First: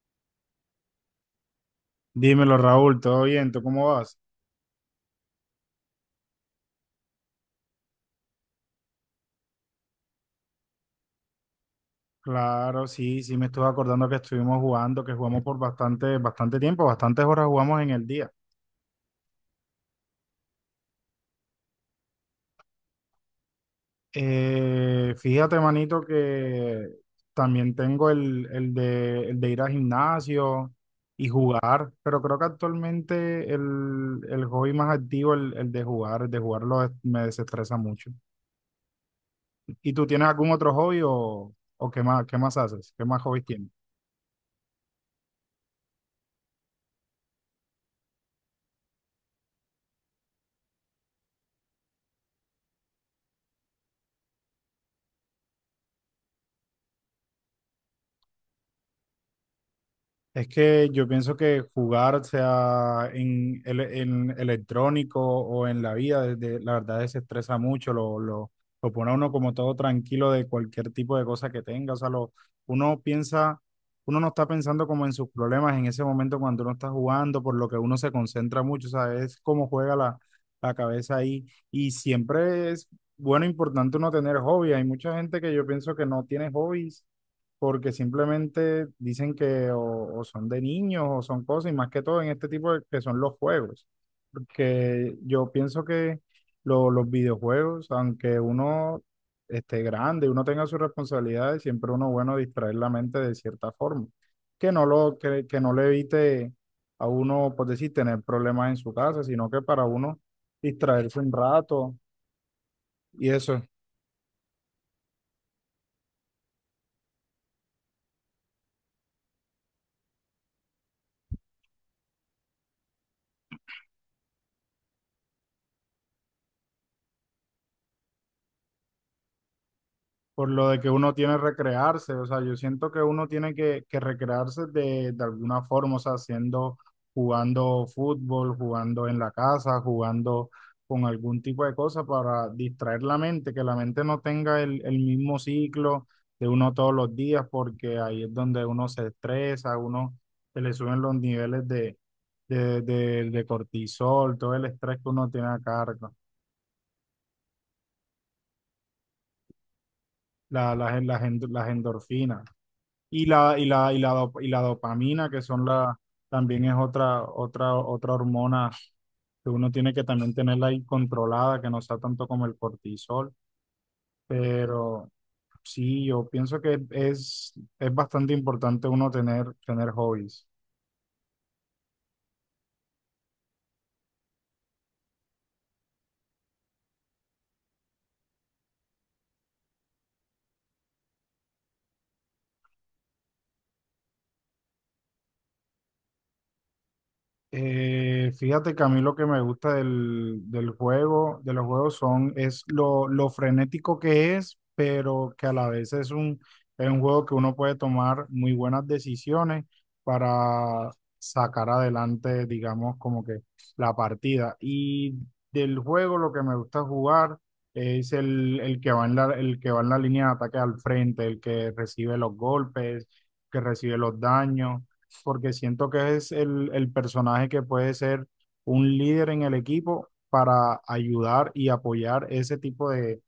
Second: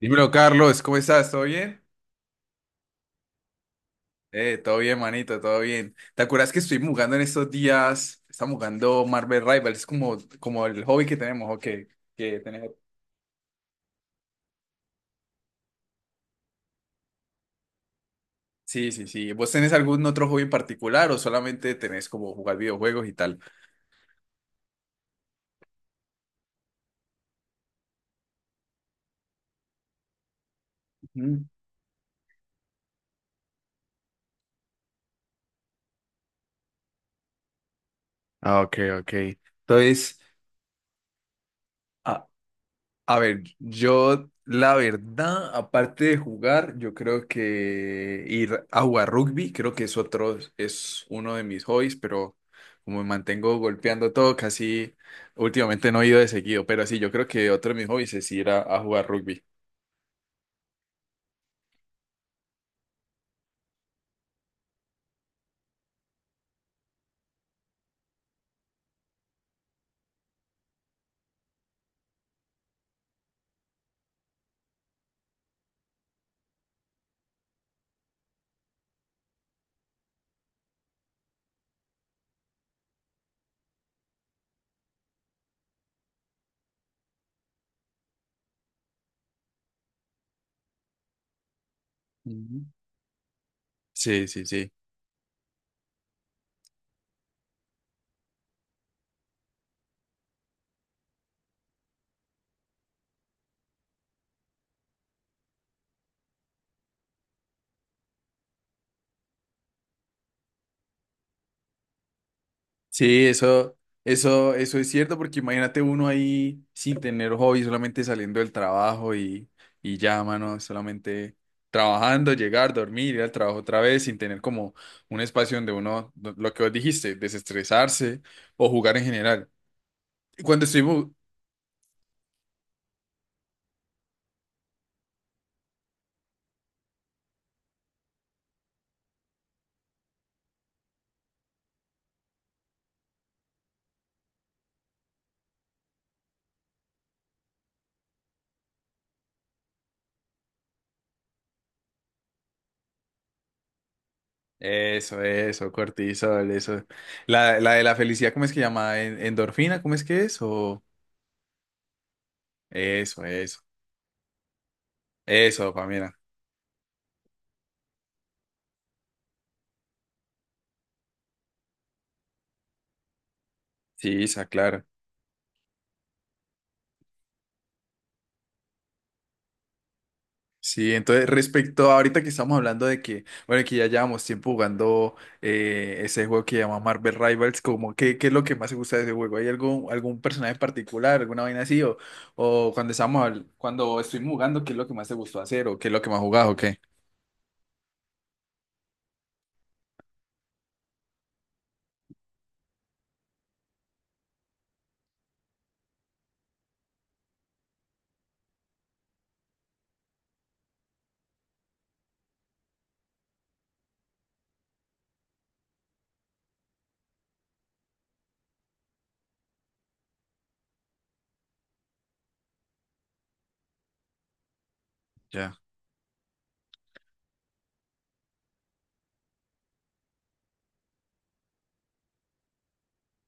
Dímelo, Carlos, ¿cómo estás? ¿Todo bien? Dímelo, Raúl, ¿todo bien? ¿Tú cómo vas? Todo bien, manito, todo bien. ¿Te acuerdas que estuvimos jugando en estos días? Estamos jugando Marvel Rivals, es como el hobby que tenemos, ¿o qué? Que tenés- Claro, sí, sí, me estuve acordando que estuvimos jugando, que jugamos por bastante tiempo, bastantes horas jugamos en el día. Sí, sí, sí. ¿Vos tenés algún otro hobby en particular o solamente tenés como jugar videojuegos y tal? Fíjate, manito, que también tengo el de ir al gimnasio y Ujú. jugar, pero creo que actualmente el hobby más activo, el de jugarlo es- me desestresa mucho. Ah, ok, ok. ¿Y tú Entonces, tienes algún otro hobby o ah, qué más haces? ¿Qué a más ver, hobbies tienes? yo la verdad, aparte de jugar, yo creo que ir a jugar rugby, creo que es otro, es uno de mis hobbies, pero como me mantengo golpeando todo, casi últimamente no he ido de seguido, pero sí, yo creo que otro de mis hobbies es ir a jugar rugby. Es que yo pienso que jugar, sea en, el- en electrónico o en la vida, desde- la verdad se estresa mucho, lo pone a uno como todo tranquilo de cualquier tipo de cosa que tenga. O sea, lo, uno piensa, uno no está pensando como en sus problemas en ese momento cuando uno está jugando, por lo que uno se concentra mucho, o sea, es como juega la cabeza ahí. Y siempre es bueno, importante uno tener hobby. Hay mucha gente que yo pienso que no tiene hobbies porque simplemente dicen que o son de niños o son cosas, y más que todo en este Ujú. tipo de, que son los juegos, Sí, sí, sí. porque yo pienso que lo- los videojuegos, aunque uno esté grande, uno tenga sus responsabilidades, siempre uno bueno distraer la mente de cierta forma, que no lo, que no le evite a uno, por decir, tener problemas en su casa, sino que para uno distraerse un rato Sí, y eso. Eso es cierto, porque imagínate uno ahí sin tener hobby, solamente saliendo del trabajo y ya, mano, solamente trabajando, llegar, dormir, ir al trabajo otra vez, sin tener como un espacio donde uno, lo que vos dijiste, desestresarse o jugar en general. Y Por cuando lo de estoy... que uno bu- tiene que recrearse, o sea, yo siento que uno tiene que recrearse de alguna forma, o sea, haciendo, jugando fútbol, jugando en la casa, jugando con algún tipo de cosa para distraer la mente, que la mente no tenga el mismo ciclo de uno todos los días, porque ahí es donde uno se estresa, a uno se le suben los niveles de cortisol, todo el estrés que Eso, uno tiene a eso, cargo, cortisol, eso. La de la felicidad, ¿cómo es que llama? ¿En- ¿Endorfina? ¿Cómo es que es? la, O las, las, las endorfinas. eso, Y la, eso, y la, y la, dop- y la dopamina, que eso, son la, dopamina. también es otra hormona que uno tiene que también tenerla ahí controlada, que no sea tanto como el cortisol. Sí, esa, claro. Pero sí, yo pienso que es bastante importante uno tener, tener hobbies. Sí, entonces respecto a ahorita que estamos hablando de que, bueno, que ya llevamos tiempo jugando ese juego que llama Marvel Rivals, como, ¿qué, qué es lo que más te gusta de ese juego? ¿Hay algún, algún personaje en particular, alguna vaina así? O cuando estamos, cuando estuvimos jugando, ¿qué es lo que más te gustó hacer? ¿O qué es lo que más jugás o qué? Fíjate que a mí lo que me gusta del juego, de los juegos son, es lo frenético que es, pero que a la vez es es un juego que uno puede tomar muy buenas decisiones para sacar adelante, digamos, como que la partida. Y del juego lo que me gusta jugar es el que va en la línea de ataque al frente, el que recibe los golpes, que recibe los daños porque Ya. siento que es el personaje que puede ser un líder en el equipo para ayudar y apoyar ese tipo de,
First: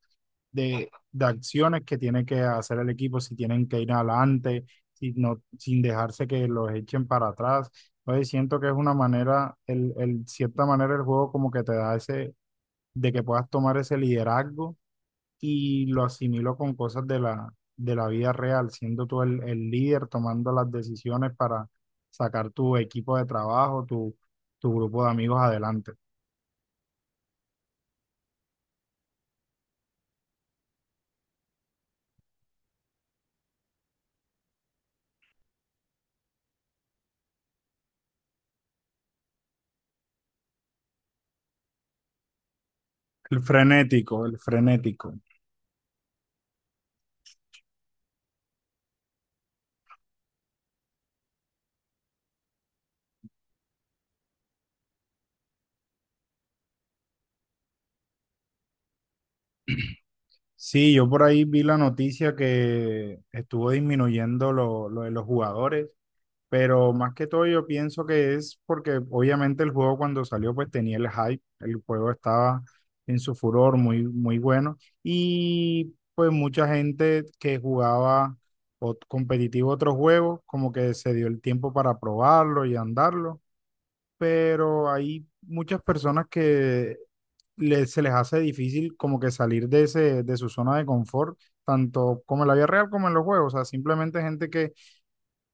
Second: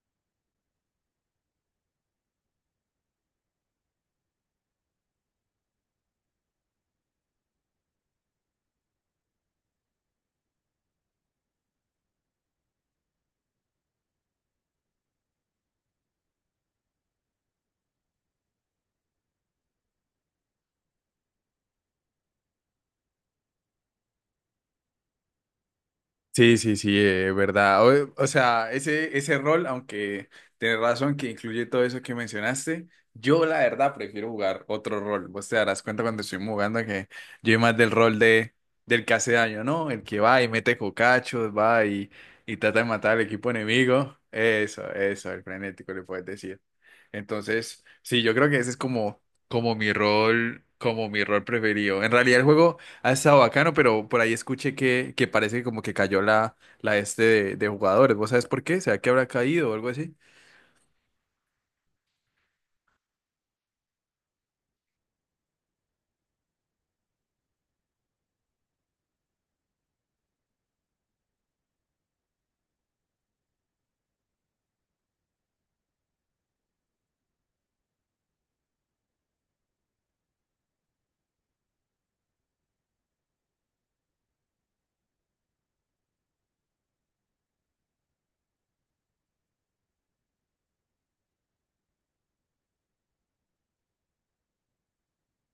de, de acciones que tiene que hacer el equipo, si tienen que ir adelante, si no, sin dejarse que los echen para atrás. Entonces siento que es una manera, cierta manera el juego como que te da ese, de que puedas tomar ese liderazgo y lo asimilo con cosas de de la vida real, siendo tú el líder, tomando las decisiones para sacar tu equipo de trabajo, tu grupo de amigos adelante. Sí, sí, sí, verdad. O sea, ese rol, aunque tenés razón que incluye todo eso que mencionaste, yo la verdad prefiero jugar otro rol. Vos te darás cuenta cuando estoy jugando que yo soy más del rol de, del que hace daño, ¿no? El que va y mete cocachos, va y trata de matar al El equipo enemigo. frenético, el Eso, frenético. eso, el frenético le puedes decir. Entonces, sí, yo creo que ese es como, como mi rol preferido. En realidad el juego... ha estado bacano, pero por ahí escuché que parece que como que cayó la, la este de jugadores. ¿Vos sabés por qué? ¿Será que habrá caído o algo así? Sí, yo por ahí vi la noticia que estuvo disminuyendo lo de los jugadores. Pero más que todo yo pienso que es porque obviamente el juego cuando salió pues tenía el hype, el juego estaba en su furor muy bueno y pues mucha gente que jugaba ot- competitivo otros juegos como que se dio el tiempo para probarlo y andarlo, pero hay muchas personas que le- se les hace difícil como que salir de ese, de su zona de confort, tanto como en la vida real como en los juegos. O sea, simplemente gente que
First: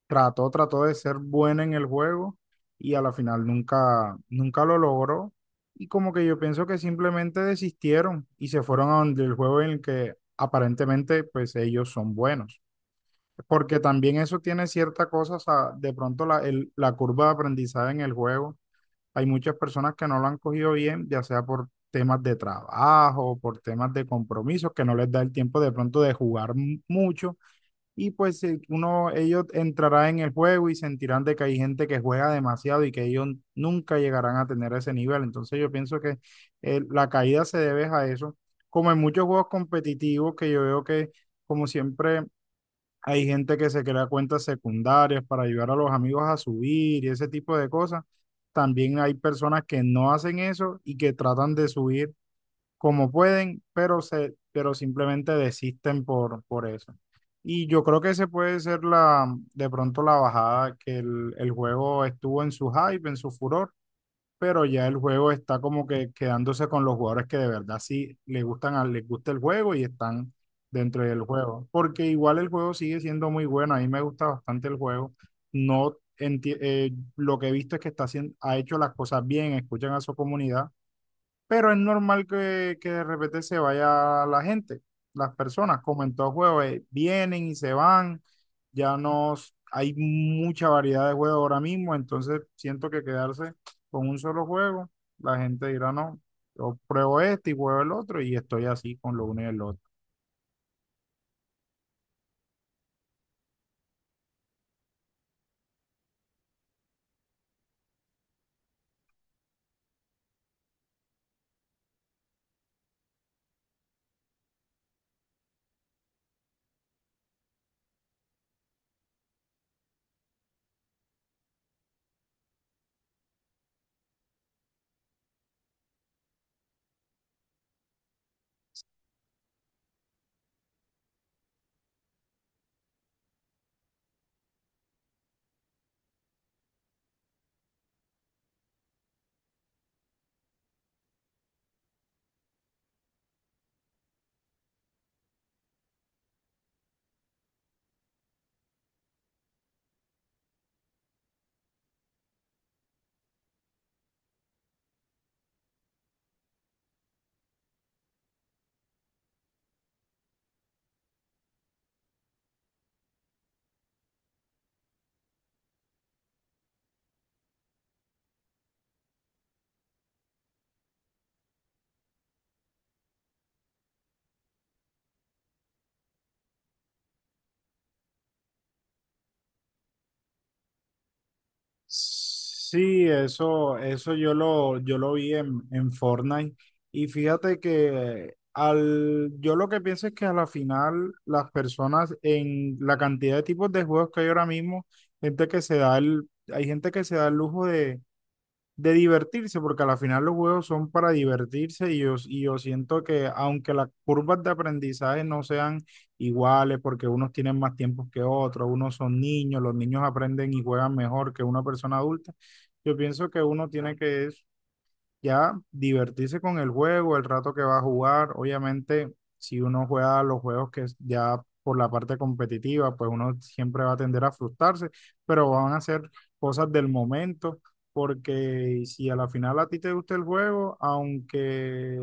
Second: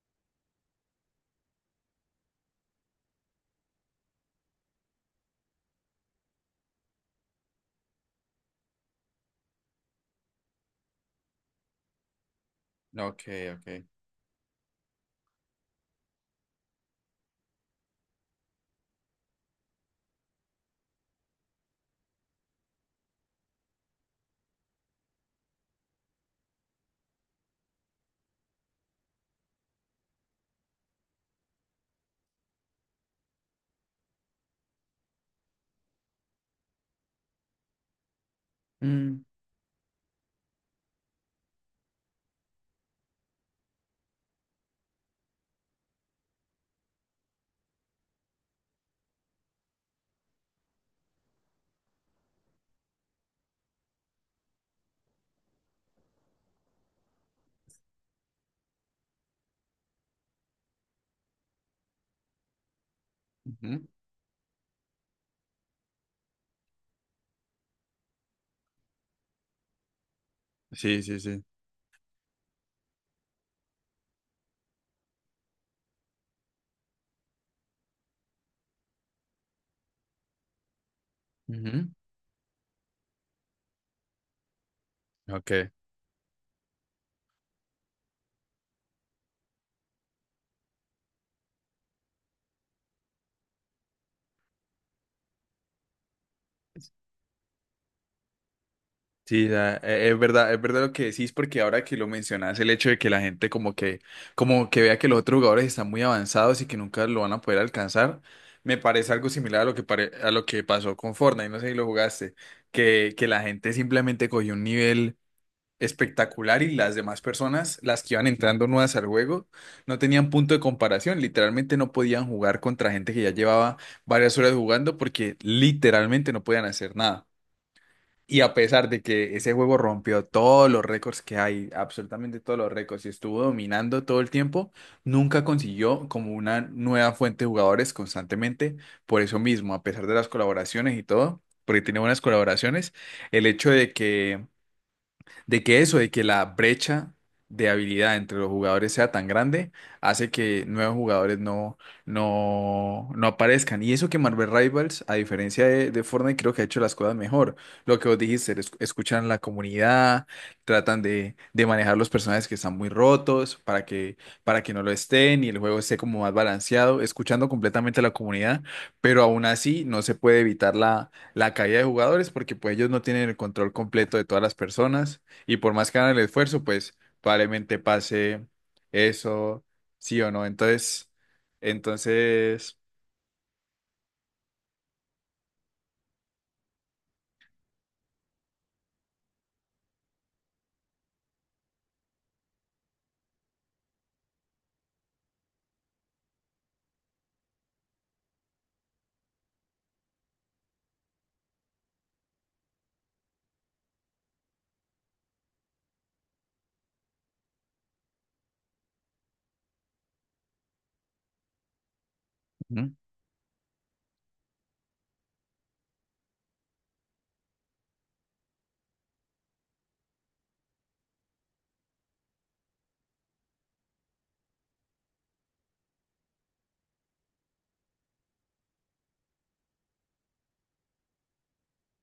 trató de ser buena en el juego y a la final nunca lo logró. Y como que yo pienso que simplemente desistieron y se fueron a donde el juego en el que aparentemente pues ellos son buenos. Ok, ok. Porque también eso tiene cierta cosa, o sea, de pronto la, el- la curva de aprendizaje en el juego. Hay muchas personas que no lo han cogido bien, ya sea por temas de trabajo, por temas de compromisos, que no les da el tiempo de pronto de jugar m- mucho y pues uno, ellos entrarán en el juego y sentirán de que hay gente que juega demasiado y que ellos nunca llegarán a tener ese nivel. Entonces yo pienso que la caída se debe a eso, como en Mm, muchos juegos competitivos que yo veo que como siempre hay gente que se crea cuentas secundarias para ayudar a los amigos a subir y ese tipo de cosas. También hay personas que no hacen eso y que tratan de subir como pueden, pero, se, pero simplemente desisten por eso. Y yo creo que ese puede ser la, de pronto la bajada, que el juego estuvo en su hype, en su furor, ujú. pero ya el juego está como que quedándose con los jugadores que de verdad sí le gustan, a- les gusta el juego y están Sí, dentro sí, del sí. juego. Porque igual el juego sigue siendo muy bueno, a mí me gusta bastante el juego. No enti- lo que he visto es que está haciendo, ha hecho las cosas bien, escuchan a su comunidad, pero es Ujú. normal que de repente se vaya la gente, las Ok. personas, como en todo juego, vienen y se van, ya no s- hay mucha variedad de juegos ahora mismo, entonces siento que quedarse con un solo juego, la gente dirá no, yo pruebo este y pruebo el otro y estoy así con lo uno y Sí, el la- otro. e- es verdad lo que decís, porque ahora que lo mencionás, el hecho de que la gente como que vea que los otros jugadores están muy avanzados y que nunca lo van a poder alcanzar, me parece algo similar a lo que pare- a lo que pasó con Fortnite, no sé si lo jugaste, que la gente simplemente cogió un nivel espectacular y las demás personas, las que iban entrando nuevas al juego, no tenían punto de comparación. Literalmente no podían jugar contra gente que ya llevaba varias horas jugando porque literalmente no podían hacer nada. Y a pesar de que ese juego rompió todos los récords que hay, absolutamente todos los récords, y estuvo dominando todo el tiempo, nunca consiguió como una nueva fuente de jugadores constantemente. Por eso mismo, a pesar de las colaboraciones y todo, porque tiene buenas colaboraciones, el hecho de que eso, de que la brecha de habilidad entre los jugadores sea tan grande, hace que nuevos jugadores no aparezcan. Y eso que Marvel Rivals, a diferencia de Fortnite, creo que ha hecho las cosas mejor. Lo que vos dijiste, es- escuchan a la comunidad, tratan de manejar los personajes que están muy rotos para que no lo estén y el juego esté como más balanceado, escuchando completamente a la comunidad, pero aún así no se puede evitar la caída de jugadores porque pues ellos no tienen el control completo de todas las personas y por más que hagan el esfuerzo, pues probablemente pase eso, sí o no. Entonces, entonces, Sí, eso yo lo vi en Fortnite. Y fíjate que al, yo lo que pienso es que a la final las personas en la cantidad de tipos de juegos que hay ahora mismo, gente que se da el, hay gente que se da el lujo de divertirse, porque a la final los juegos son para divertirse y yo siento que aunque las curvas de aprendizaje no sean iguales, porque unos tienen más tiempos que otros, unos son niños, los niños aprenden y juegan mejor que una persona adulta, ujú, yo pienso que uno tiene que ya divertirse con el juego, el rato que va a jugar. Obviamente, si uno juega los juegos que es ya por la parte competitiva, pues uno siempre va a tender a frustrarse, pero van a ser cosas del momento, porque si a la final a ti te gusta el juego, aunque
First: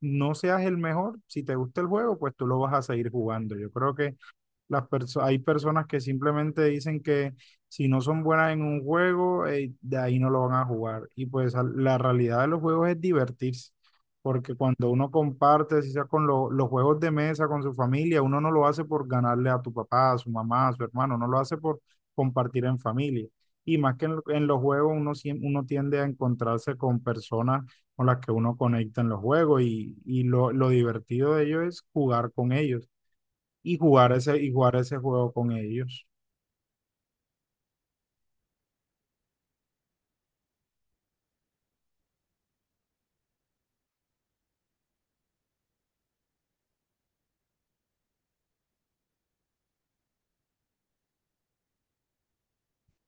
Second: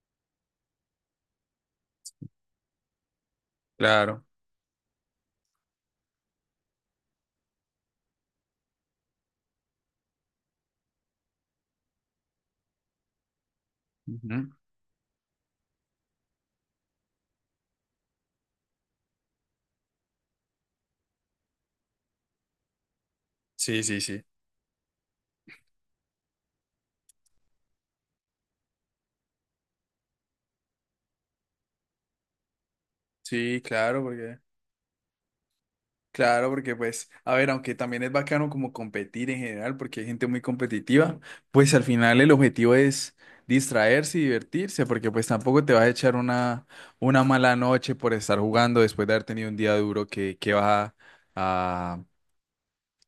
no seas el mejor, si te gusta el juego, pues tú lo vas a seguir jugando. Yo creo que claro. las perso- hay personas que simplemente dicen que si no son buenas en un juego, de ahí no lo van a jugar. Y pues al- la realidad de los juegos es divertirse, Ujú. porque cuando uno comparte, si sea con lo- los juegos de mesa, con su familia, uno no lo hace por ganarle a tu papá, a su mamá, a su hermano, no lo hace por compartir en familia. Y Sí, más sí, que en, lo- sí. en los juegos, uno, siem- uno tiende a encontrarse con personas con las que uno conecta en los juegos y lo divertido de ello es jugar con ellos Sí, y jugar ese juego con ellos. claro, porque pues, a ver, aunque también es bacano como competir en general, porque hay gente muy competitiva, pues al final el objetivo es distraerse y divertirse, porque pues tampoco te vas a echar una mala noche por estar jugando después de haber tenido un día duro que vas a,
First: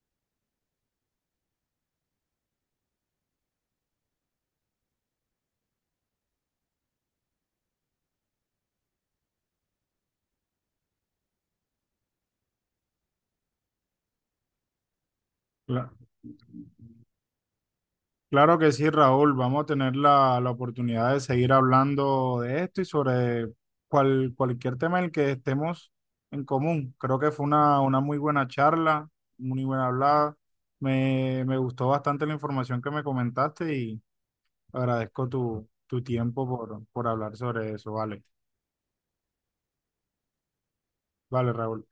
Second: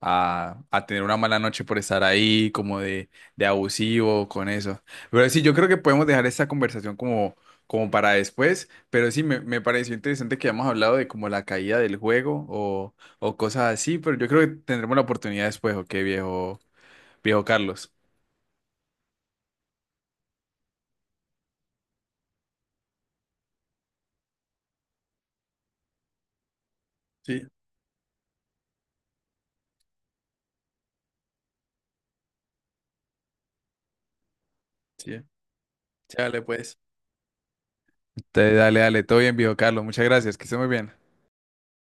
a tener una mala noche por estar ahí, como de abusivo con eso. Pero sí, yo creo que podemos dejar esta conversación como, como para después, pero sí, me pareció interesante que hayamos hablado de como la caída del juego o cosas así, pero yo creo que tendremos la oportunidad después, Cla- ¿ok, viejo, viejo Carlos? Claro que sí, Raúl. Vamos a tener la oportunidad de seguir hablando de esto y sobre cual- cualquier tema en el que estemos en común. Creo que Sí, fue una muy buena charla, muy buena hablada. Me gustó bastante la información que me comentaste y sí. agradezco tu, tu Dale tiempo pues. Por hablar sobre eso. Vale, Te dale, dale, todo bien, viejo Carlos, muchas gracias, que esté muy bien. vale, Raúl.